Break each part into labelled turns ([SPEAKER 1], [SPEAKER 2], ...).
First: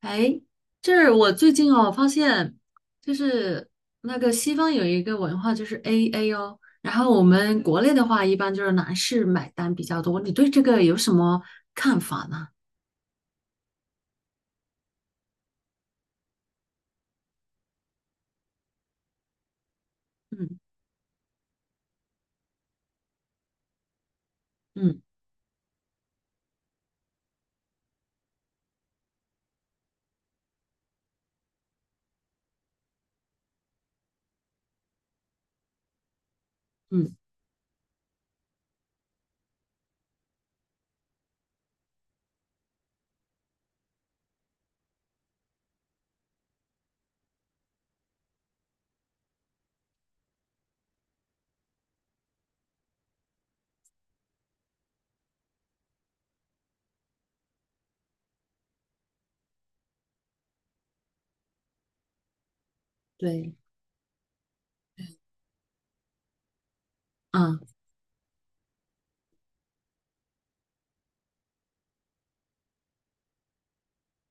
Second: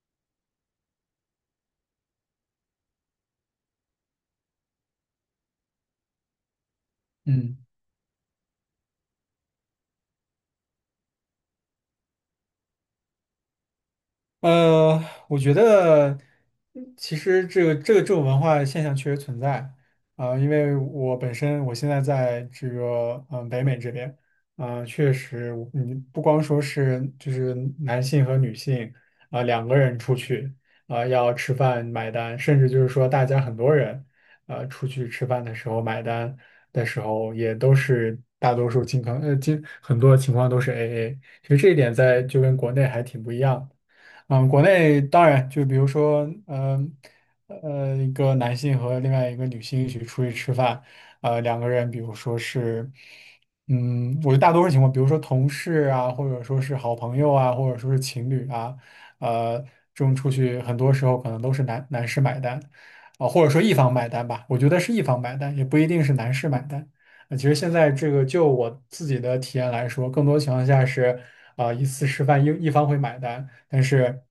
[SPEAKER 1] 哎，这是我最近发现就是那个西方有一个文化就是 AA 哦，然后我
[SPEAKER 2] 嗯，
[SPEAKER 1] 们国内的话一般就是男士买单比较多，你对这个有什么看法呢？
[SPEAKER 2] 呃，我觉得其实这个这种文化现象确实存在啊，因
[SPEAKER 1] 嗯
[SPEAKER 2] 为我本身我现在在这个北美这边，啊，
[SPEAKER 1] 嗯
[SPEAKER 2] 确实你不光说是就是男性和女性啊、两个人出去啊、要吃饭买单，甚至就是说大家很多人出去吃饭的时候买单的时
[SPEAKER 1] 嗯，
[SPEAKER 2] 候也都是大多数情况很多情况都是 AA，其实这一点在就跟国内还挺不一样。国内当然就比如说，嗯一个男性和另外一个女性一起出去吃饭，两个人，比如说是，我觉得大多数情况，比如说同事啊，或者说是好朋友啊，或者说是情侣啊，呃，这种出去很多时候可能都是男士买单，啊、或者
[SPEAKER 1] 对，
[SPEAKER 2] 说一方买单吧，我觉得是一方买单，也不一定是男士买单。其实
[SPEAKER 1] 嗯，
[SPEAKER 2] 现在这个就我自己的体验来说，更多情况下是，啊、一次吃饭一方会买单。但是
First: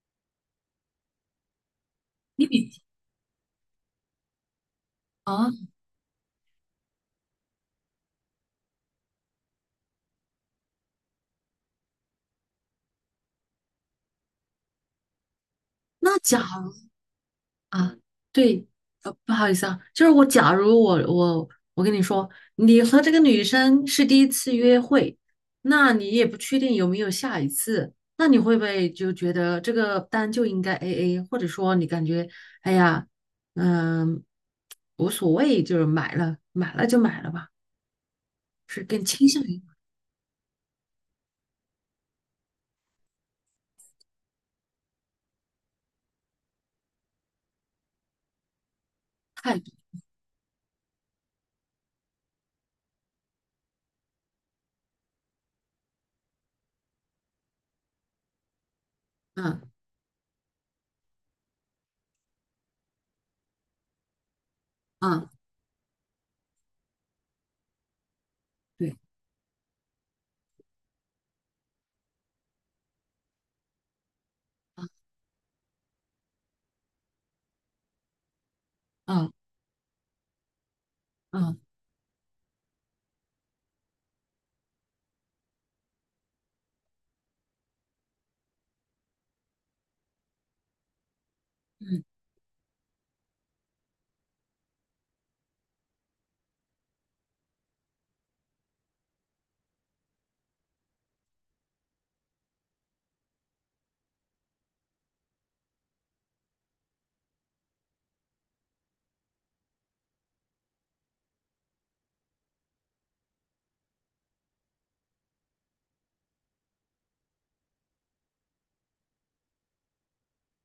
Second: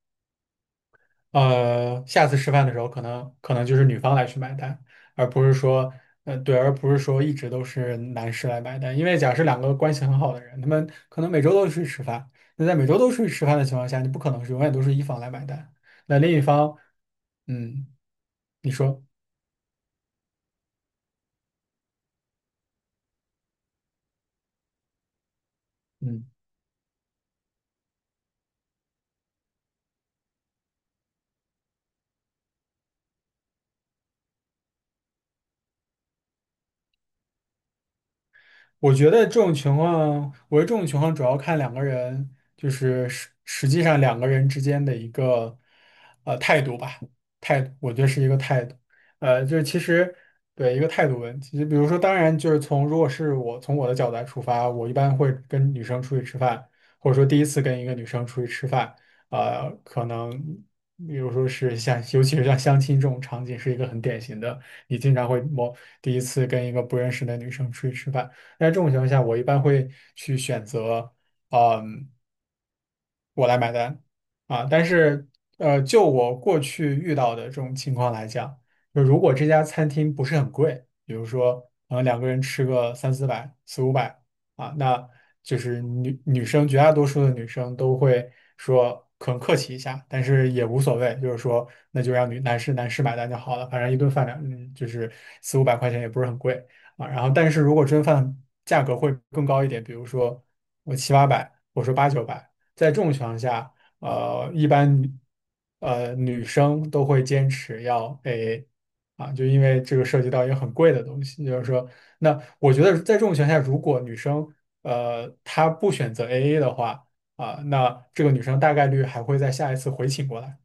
[SPEAKER 2] 下次吃饭的时候，可能就是女方来去买单，而不
[SPEAKER 1] 哦，
[SPEAKER 2] 是说，对，而不是说一直都是男士来买单。因为假设两个关系很好的人，他们可能每周都出去吃饭，那在每周都出去吃饭的情况下，你不可能是永远都是一方来买单，
[SPEAKER 1] 那
[SPEAKER 2] 那另
[SPEAKER 1] 假
[SPEAKER 2] 一方，嗯，
[SPEAKER 1] 啊，对，
[SPEAKER 2] 你说，
[SPEAKER 1] 不好意思啊，就是我，假如我跟你说，你和这个女生是第一次约会，那你也
[SPEAKER 2] 嗯。
[SPEAKER 1] 不确定有没有下一次，那你会不会就觉得这个单就应该 AA，或者说你感觉，哎呀，嗯，无所谓，就是买了买了就买了吧，是
[SPEAKER 2] 我
[SPEAKER 1] 更
[SPEAKER 2] 觉得
[SPEAKER 1] 倾
[SPEAKER 2] 这
[SPEAKER 1] 向
[SPEAKER 2] 种
[SPEAKER 1] 于
[SPEAKER 2] 情况，我觉得这种情况主要看两个人，就是实际上两个人之间的一个态度吧，态度，我觉得是一个态度，就
[SPEAKER 1] 态
[SPEAKER 2] 是
[SPEAKER 1] 度，
[SPEAKER 2] 其实对一个态度问题，就比如说，当然就是从如果是我从我的角度来出发，我一般会跟女生出去吃饭，或者说第一次跟一个女生出去吃饭，
[SPEAKER 1] 嗯
[SPEAKER 2] 可能比如说是像尤其是像相亲这种场景，是一个很典型的，你经常
[SPEAKER 1] 嗯，
[SPEAKER 2] 会第一次跟一个不认识的女生出去吃饭。在这种
[SPEAKER 1] 对，
[SPEAKER 2] 情况下，我一般会去选择，嗯，我来买单啊。但
[SPEAKER 1] 嗯
[SPEAKER 2] 是，就我过去遇到的这种情况来讲，就如
[SPEAKER 1] 嗯
[SPEAKER 2] 果这家餐厅不是很贵，比如
[SPEAKER 1] 嗯
[SPEAKER 2] 说，两个人吃个三四百、四五百啊，那就是女生绝大多数的女生都会说。可能客气一下，但是也无所谓，就是说，那
[SPEAKER 1] 嗯，
[SPEAKER 2] 就让女男士男士买单就好了，反正一顿饭就是四五百块钱也不是很贵啊。然后，但是如果这顿饭价格会更高一点，比如说我七八百，我说八九百。在这种情况下，一般女生都会坚持要 AA 啊，就因为这个涉及到一个很贵的东西，就是说，那我觉得在这种情况下，如果女生她不选择 AA 的话啊，那这个女生大概率还会在下一次回请过来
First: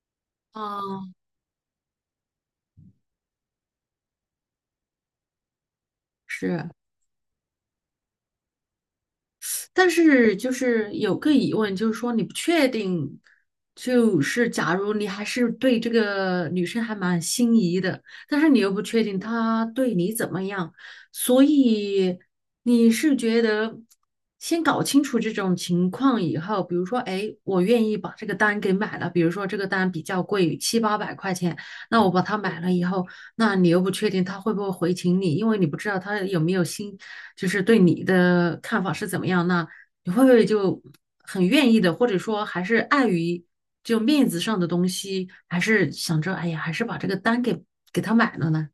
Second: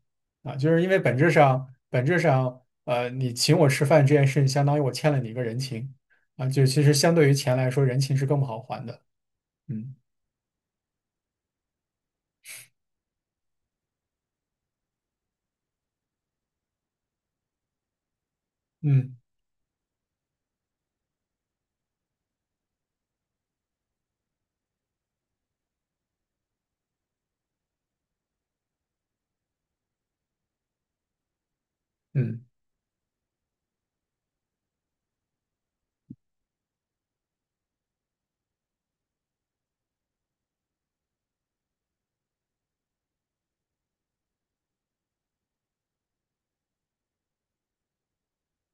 [SPEAKER 2] 啊，就是因为
[SPEAKER 1] 哦，
[SPEAKER 2] 本质上你请我吃饭这件事情，相当于我欠了你一个人情啊，就
[SPEAKER 1] 是。
[SPEAKER 2] 其实相对于钱来说，人情是更不好还的，
[SPEAKER 1] 但
[SPEAKER 2] 嗯
[SPEAKER 1] 是就是有个疑问，就是说你不确定，就是假如你还是对这个女生还蛮心仪的，但是你又不确
[SPEAKER 2] 嗯
[SPEAKER 1] 定她对你怎么样，所以你是觉得先搞清楚这种情况以后，比如说，哎，我愿意把这个单给买了，比如说这个单比较贵，七八百块钱，那我把它
[SPEAKER 2] 嗯。
[SPEAKER 1] 买了以后，那你又不确定他会不会回请你，因为你不知道他有没有心，就是对你的看法是怎么样。那你会不会就很愿意的，或者说还是碍于就面子上的东西，还是想着哎呀，还是把这个单给他买了呢？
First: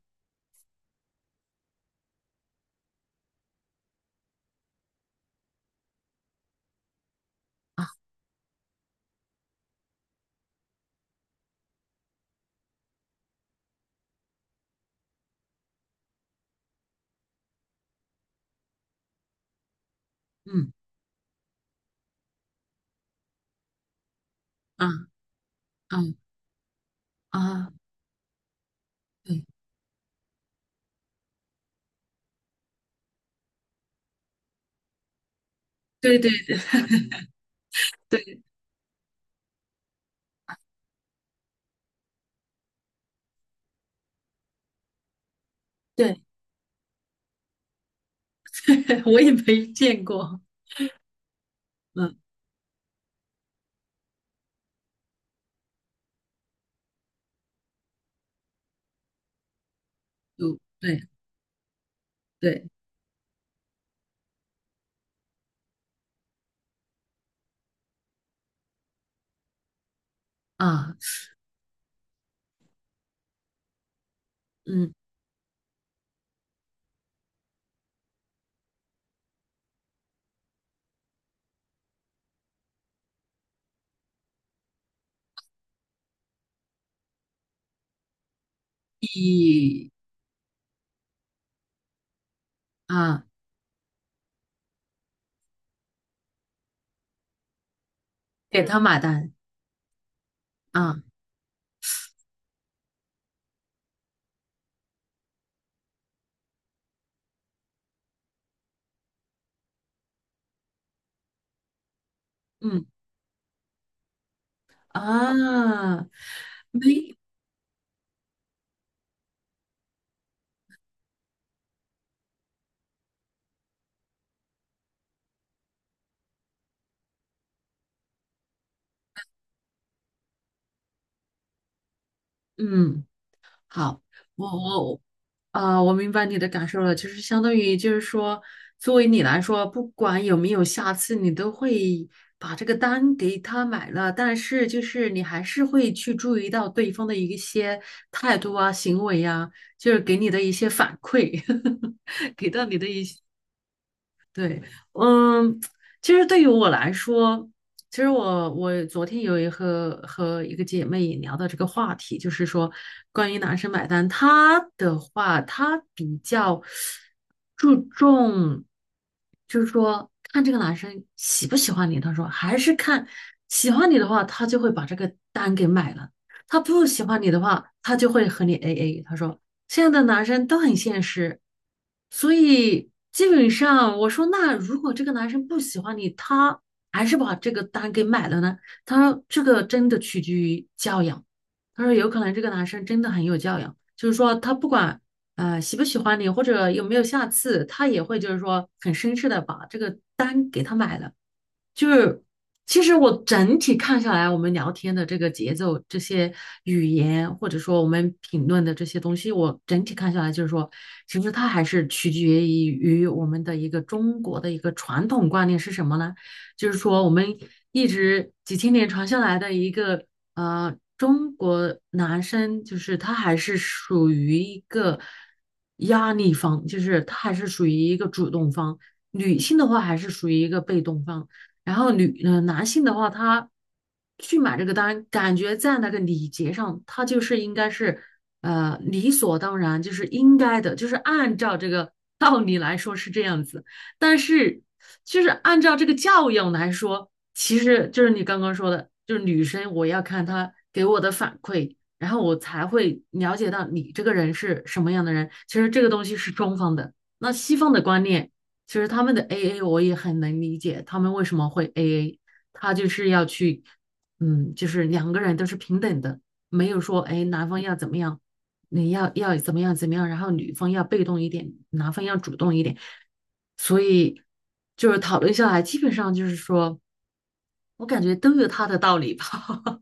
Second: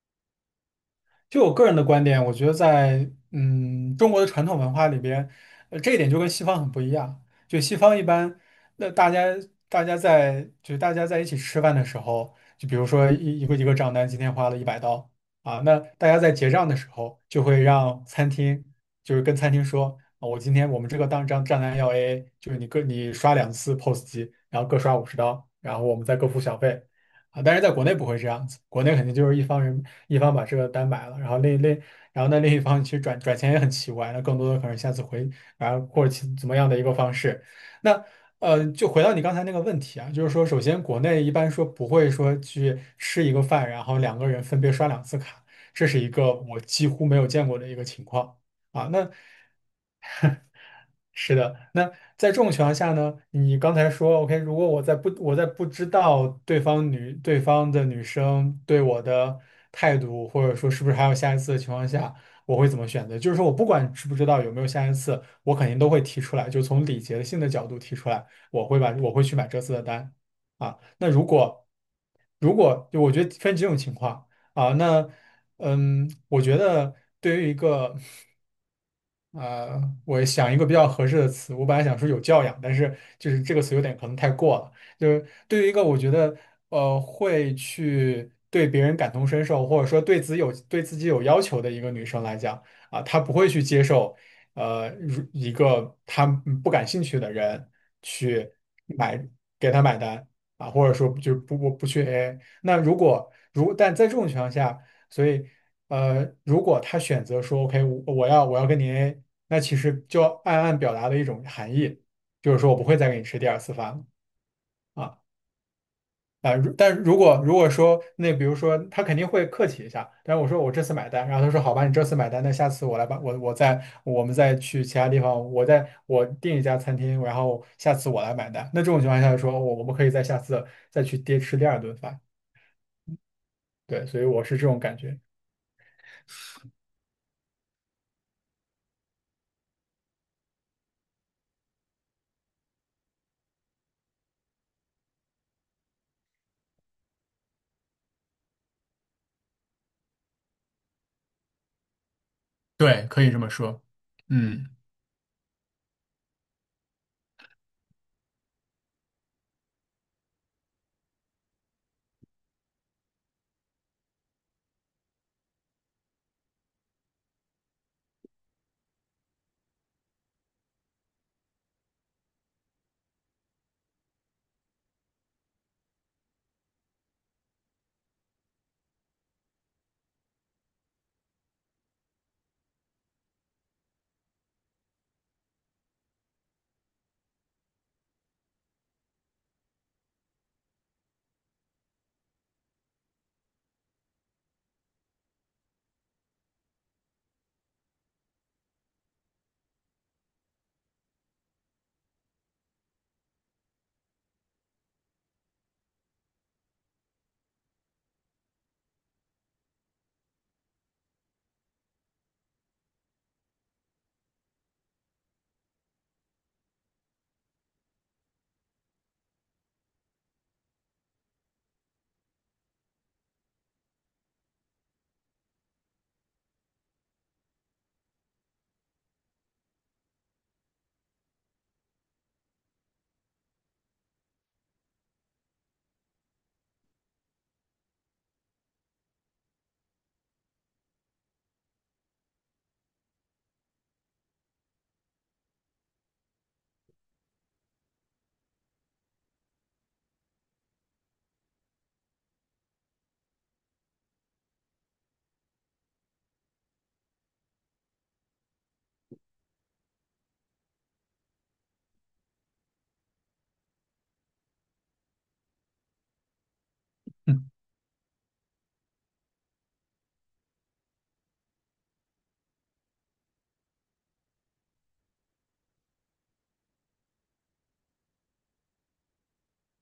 [SPEAKER 2] 就我个人的观点，我觉得在中国的传统文化里边，这一点就跟西方很不一样。就西方一般，那大家在一起吃饭的时候，就比如说一个账单今天花了100刀啊，那大家在结账的时候就会让餐厅就是跟餐厅说，啊我今天
[SPEAKER 1] 嗯
[SPEAKER 2] 我们这个账单要 AA，就是你刷两次 POS 机，然后各刷五
[SPEAKER 1] 啊
[SPEAKER 2] 十刀，然后我们
[SPEAKER 1] 嗯
[SPEAKER 2] 再各付小费。啊，但是在
[SPEAKER 1] 啊，
[SPEAKER 2] 国内不会这样子，国内肯定就是一
[SPEAKER 1] 对
[SPEAKER 2] 方人一方把这个单买了，然后然后那另一方其实转钱也很奇怪，那更多的可能下次回，然后或者
[SPEAKER 1] 对
[SPEAKER 2] 怎么
[SPEAKER 1] 对
[SPEAKER 2] 样的一个方式。那
[SPEAKER 1] 对
[SPEAKER 2] 就回到你刚才那个问题啊，就是说，首先国内一般说不会说去吃一个饭，然后两个人分别刷两次卡，这是一
[SPEAKER 1] 对，
[SPEAKER 2] 个我几乎没有见过的一个情况啊。那
[SPEAKER 1] 我也没见过，
[SPEAKER 2] 是的，那
[SPEAKER 1] 嗯，
[SPEAKER 2] 在这种情况下呢，你刚才说，OK，如果我在不知道对方女对方的女生对我的态度，或者
[SPEAKER 1] 就
[SPEAKER 2] 说是不是
[SPEAKER 1] 对
[SPEAKER 2] 还有下一次的情况下，我
[SPEAKER 1] 对
[SPEAKER 2] 会怎么选择？就是说我不管知不知道有没有下一次，我肯定都会提出来，就从礼节性的角度提出来，我会去买这次的单啊。
[SPEAKER 1] 啊，
[SPEAKER 2] 那如果如果就我觉得分几种情况啊，
[SPEAKER 1] 嗯，
[SPEAKER 2] 那我觉得对于一个呃，我想一个比较合适的词，我本来想说有教养，但是就是这个词有点可能太过了。就是对于一个我觉得会去对别人感同身受，或者
[SPEAKER 1] 以
[SPEAKER 2] 说对自己有要求的一个女生来讲啊，她
[SPEAKER 1] 啊
[SPEAKER 2] 不会去接受如一个她不感兴趣的人去
[SPEAKER 1] 给他买
[SPEAKER 2] 买
[SPEAKER 1] 单
[SPEAKER 2] 给她买单啊，或者
[SPEAKER 1] 啊，
[SPEAKER 2] 说就不去 AA。那如果如但在这种情况下，所以。如果他选择说 OK，我要跟你 a 那其实就暗暗表达的一种含义，就是说我不
[SPEAKER 1] 嗯
[SPEAKER 2] 会再给你吃第二次饭了啊
[SPEAKER 1] 啊，
[SPEAKER 2] 啊！如但
[SPEAKER 1] 没，
[SPEAKER 2] 如果如果说那比如说他肯定会客气一下，但是我说我这次买单，然后他说好吧，你这次买单，那下次我来吧，我们再去其他地方，我订一家餐厅，然后下次我来买单。那这种情况下说，我们可以在下次再去吃第二顿饭，
[SPEAKER 1] 嗯，好，
[SPEAKER 2] 对，所以我
[SPEAKER 1] 我
[SPEAKER 2] 是这种感
[SPEAKER 1] 我
[SPEAKER 2] 觉，
[SPEAKER 1] 我明白你的感受了，就是相当于就是说，作为你来说，不管有没有下次，你都会把这个单给他买了，但是就是你还是会去注意到对方的一些态度啊、行为呀、就是给你的一些反馈，给到你的一
[SPEAKER 2] 对，
[SPEAKER 1] 些。
[SPEAKER 2] 可以这么说。
[SPEAKER 1] 对，
[SPEAKER 2] 嗯。
[SPEAKER 1] 嗯，其实对于我来说，其实我昨天有一和一个姐妹也聊到这个话题，就是说关于男生买单，他的话他比较注重，就是说看这个男生喜不喜欢你，他说还是看喜欢你的话，他就会把这个单给买了。他不喜欢你的话，他就会和你 AA。他说现在的男生都很现实，所以基本上我说那如果这个男生不喜欢你，他还是把这个单给买了呢？他说这个真的取决于教养。他说有可能这个男生真的很有教养，就是说他不管喜不喜欢你或者有没有下次，他也会就是说很绅士的把这个单给他买了。就是其实我整体看下来，我们聊天的这个节奏、这些语言，或者说我们评论的这些东西，我整体看下来就是说，其实它还是取决于我们的一个中国的一个传统观念是什么呢？就是说我们一直几千年传下来的一个中国男生就是他还是属于一个压力方，就是他还是属于一个主动方，女性的话还是属于一个被动方。然后男性的话，他去买这个单，感觉在那个礼节上，他就是应该是，理所当然，就是应该的，就是按照这个道理来说是这样子。但是，就是按照这个教养来说，其实就是你刚刚说的，就是女生我要看她给我的反馈，然后我才会了解到你这个人是什么样的人。其实这个东西是中方的，那西方的观念。其实他们的 AA 我也很能理解，他们为什么会 AA，他就是要去，嗯，就是两个人都是平等的，没有说哎
[SPEAKER 2] 嗯。
[SPEAKER 1] 男方要怎么样，你要怎么样怎么样，然后女方要被动一点，男方要主动一点，所以就是讨论下来，基本上就是说我感觉都有他的道理吧，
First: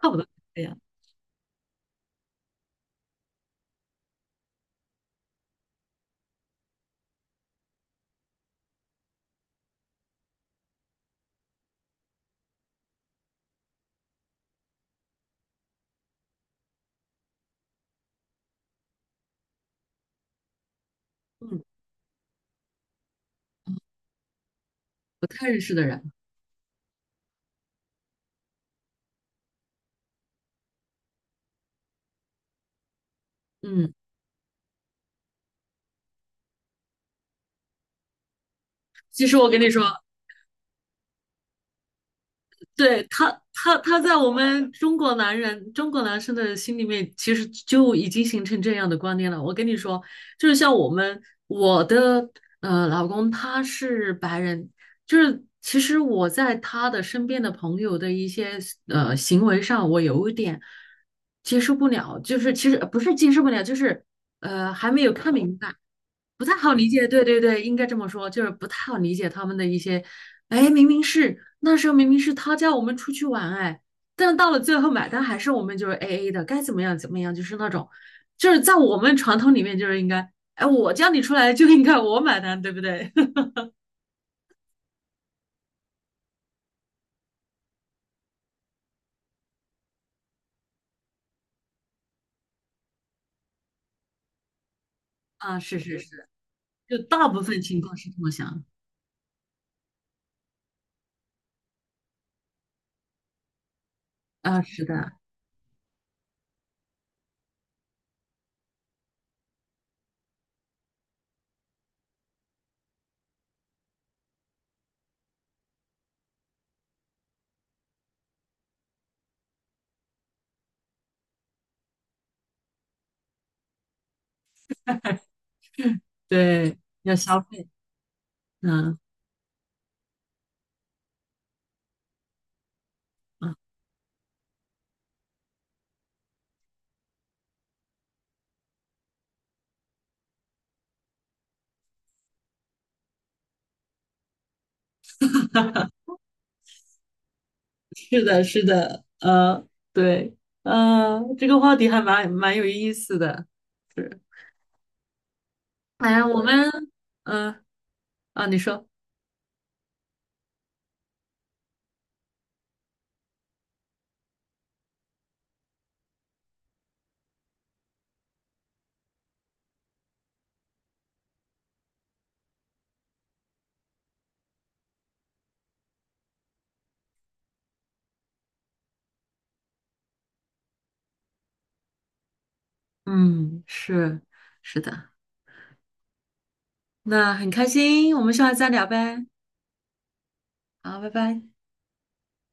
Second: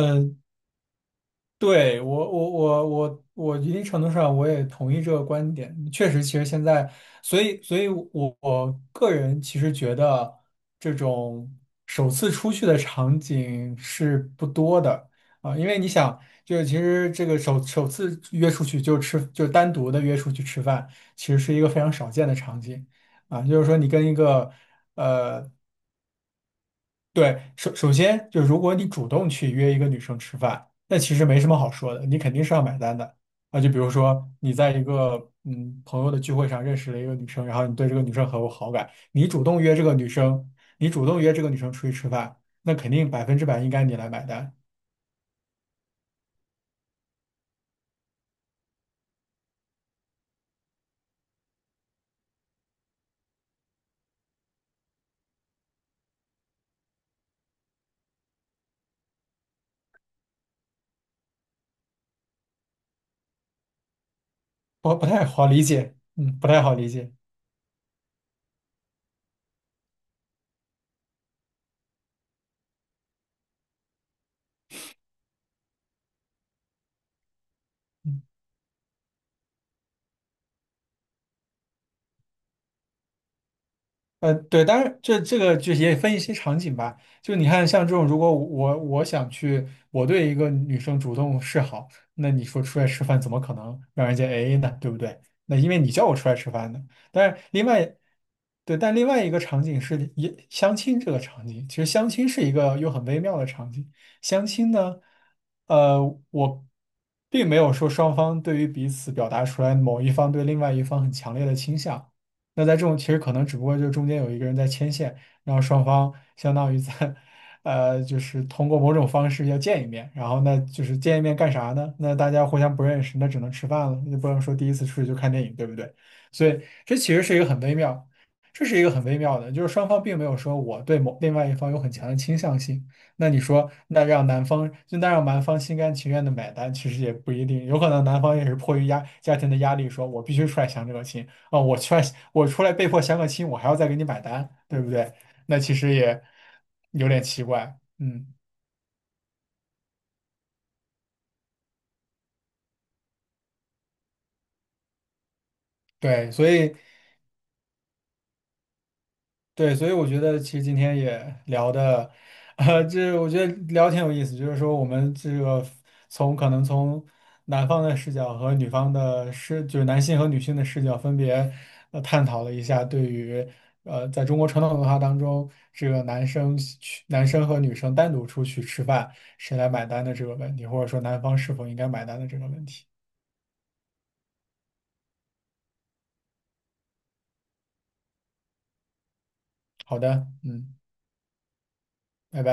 [SPEAKER 1] 差不多是这样，
[SPEAKER 2] 对，我一定程度上我也同意这个观点。确实，其实现在，所以我个人其实觉得这种首次出去的场景是不多的啊，因为你想，就是其实这个首次约出去就单独的约出去吃饭，其实是一
[SPEAKER 1] 嗯，
[SPEAKER 2] 个非常少见的场景啊。就是说，你跟一个
[SPEAKER 1] 不太
[SPEAKER 2] 呃
[SPEAKER 1] 认识的人，
[SPEAKER 2] 对，首先就如果你主动去约一个女生吃饭，那其实没什么好说的，你肯定是要买单的啊。就比如
[SPEAKER 1] 嗯，
[SPEAKER 2] 说你在一个朋友的聚会上认识了一个女生，然后你对这个女生很有好感，
[SPEAKER 1] 其实我跟你说。
[SPEAKER 2] 你主动约这个女生出去吃饭，那肯
[SPEAKER 1] 对
[SPEAKER 2] 定百
[SPEAKER 1] 他，
[SPEAKER 2] 分之百应
[SPEAKER 1] 他
[SPEAKER 2] 该你
[SPEAKER 1] 他
[SPEAKER 2] 来
[SPEAKER 1] 在
[SPEAKER 2] 买
[SPEAKER 1] 我
[SPEAKER 2] 单，
[SPEAKER 1] 们中国男人、中国男生的心里面，其实就已经形成这样的观念了。我跟你说，就是像我们，我的老公他是白人，就是其实我在他的身边的朋友的一些行为上，我有一点接受不了，就是其实不是接受不了，就是还
[SPEAKER 2] 不
[SPEAKER 1] 没
[SPEAKER 2] 不
[SPEAKER 1] 有
[SPEAKER 2] 太
[SPEAKER 1] 看
[SPEAKER 2] 好
[SPEAKER 1] 明
[SPEAKER 2] 理
[SPEAKER 1] 白。
[SPEAKER 2] 解，
[SPEAKER 1] 不
[SPEAKER 2] 不
[SPEAKER 1] 太
[SPEAKER 2] 太
[SPEAKER 1] 好
[SPEAKER 2] 好
[SPEAKER 1] 理
[SPEAKER 2] 理
[SPEAKER 1] 解，
[SPEAKER 2] 解。
[SPEAKER 1] 对对对，应该这么说，就是不太好理解他们的一些，哎，明明是那时候明明是他叫我们出去玩，哎，但到了最后买单还是我们就是 A A 的，该怎么样怎么样，就是那种，
[SPEAKER 2] 嗯
[SPEAKER 1] 就是在我们传统里面就是应该，哎，我叫你出来就应该我买单，对不对？
[SPEAKER 2] 对，当然这个就也分一些场景吧。就你看，像这种，如果我想去，我对一个女生主动示好，那你说出来吃饭怎么可能让人家 AA 呢？对不对？那
[SPEAKER 1] 啊，
[SPEAKER 2] 因为
[SPEAKER 1] 是
[SPEAKER 2] 你
[SPEAKER 1] 是
[SPEAKER 2] 叫我
[SPEAKER 1] 是，
[SPEAKER 2] 出来吃饭的。
[SPEAKER 1] 就大
[SPEAKER 2] 但是
[SPEAKER 1] 部分
[SPEAKER 2] 另
[SPEAKER 1] 情
[SPEAKER 2] 外，
[SPEAKER 1] 况是这么想
[SPEAKER 2] 对，但另外一个场景是也相亲这个场景，其实相亲是一个又很微妙的场景。相
[SPEAKER 1] 啊，
[SPEAKER 2] 亲
[SPEAKER 1] 是
[SPEAKER 2] 呢，
[SPEAKER 1] 的，
[SPEAKER 2] 呃，我并没有说双方对于彼此表达出来某一方对另外一方很强烈的倾向。那在这种其实可能只不过就是中间有一个人在牵线，然后双方相当于在，就是通过某种方式要见一面，然后那就是见一面干啥呢？那大家互相不认识，那只能吃饭了，那不能说第一次出去就看电影，对不对？所以
[SPEAKER 1] 对，
[SPEAKER 2] 这
[SPEAKER 1] 要
[SPEAKER 2] 其实是一
[SPEAKER 1] 消
[SPEAKER 2] 个很
[SPEAKER 1] 费，
[SPEAKER 2] 微妙，这是一个
[SPEAKER 1] 嗯
[SPEAKER 2] 很微妙的，就是双方并没有说我对某另外一方有很强的倾向性。那你
[SPEAKER 1] 嗯，
[SPEAKER 2] 说，那让男方心甘情愿的买单，其实也不一定，有可能男方也是迫于家庭的压力，说我必须出来相这个亲。啊，我出来被迫相个亲，我还要再给你买单，对不对？那其实也有点奇怪，
[SPEAKER 1] 是的，是的，对，这个话题还蛮有意思的，是。哎呀，
[SPEAKER 2] 对，
[SPEAKER 1] 我
[SPEAKER 2] 所
[SPEAKER 1] 们，
[SPEAKER 2] 以。
[SPEAKER 1] 嗯，啊，你说，
[SPEAKER 2] 对，所以我觉得其实今天也聊的，这我觉得聊挺有意思，就是说我们这个从可能从男方的视角和女方的就是男性和女性的视角分别探讨了一下对于在中国传统文化当中，这个男生和女生单独出去吃饭，谁来买单的这个问题，或者说男方是否应该买单的这个问题。
[SPEAKER 1] 嗯，是，是的，那很开心，我们下次再聊呗，
[SPEAKER 2] 好的，嗯，
[SPEAKER 1] 好，拜拜。
[SPEAKER 2] 拜拜。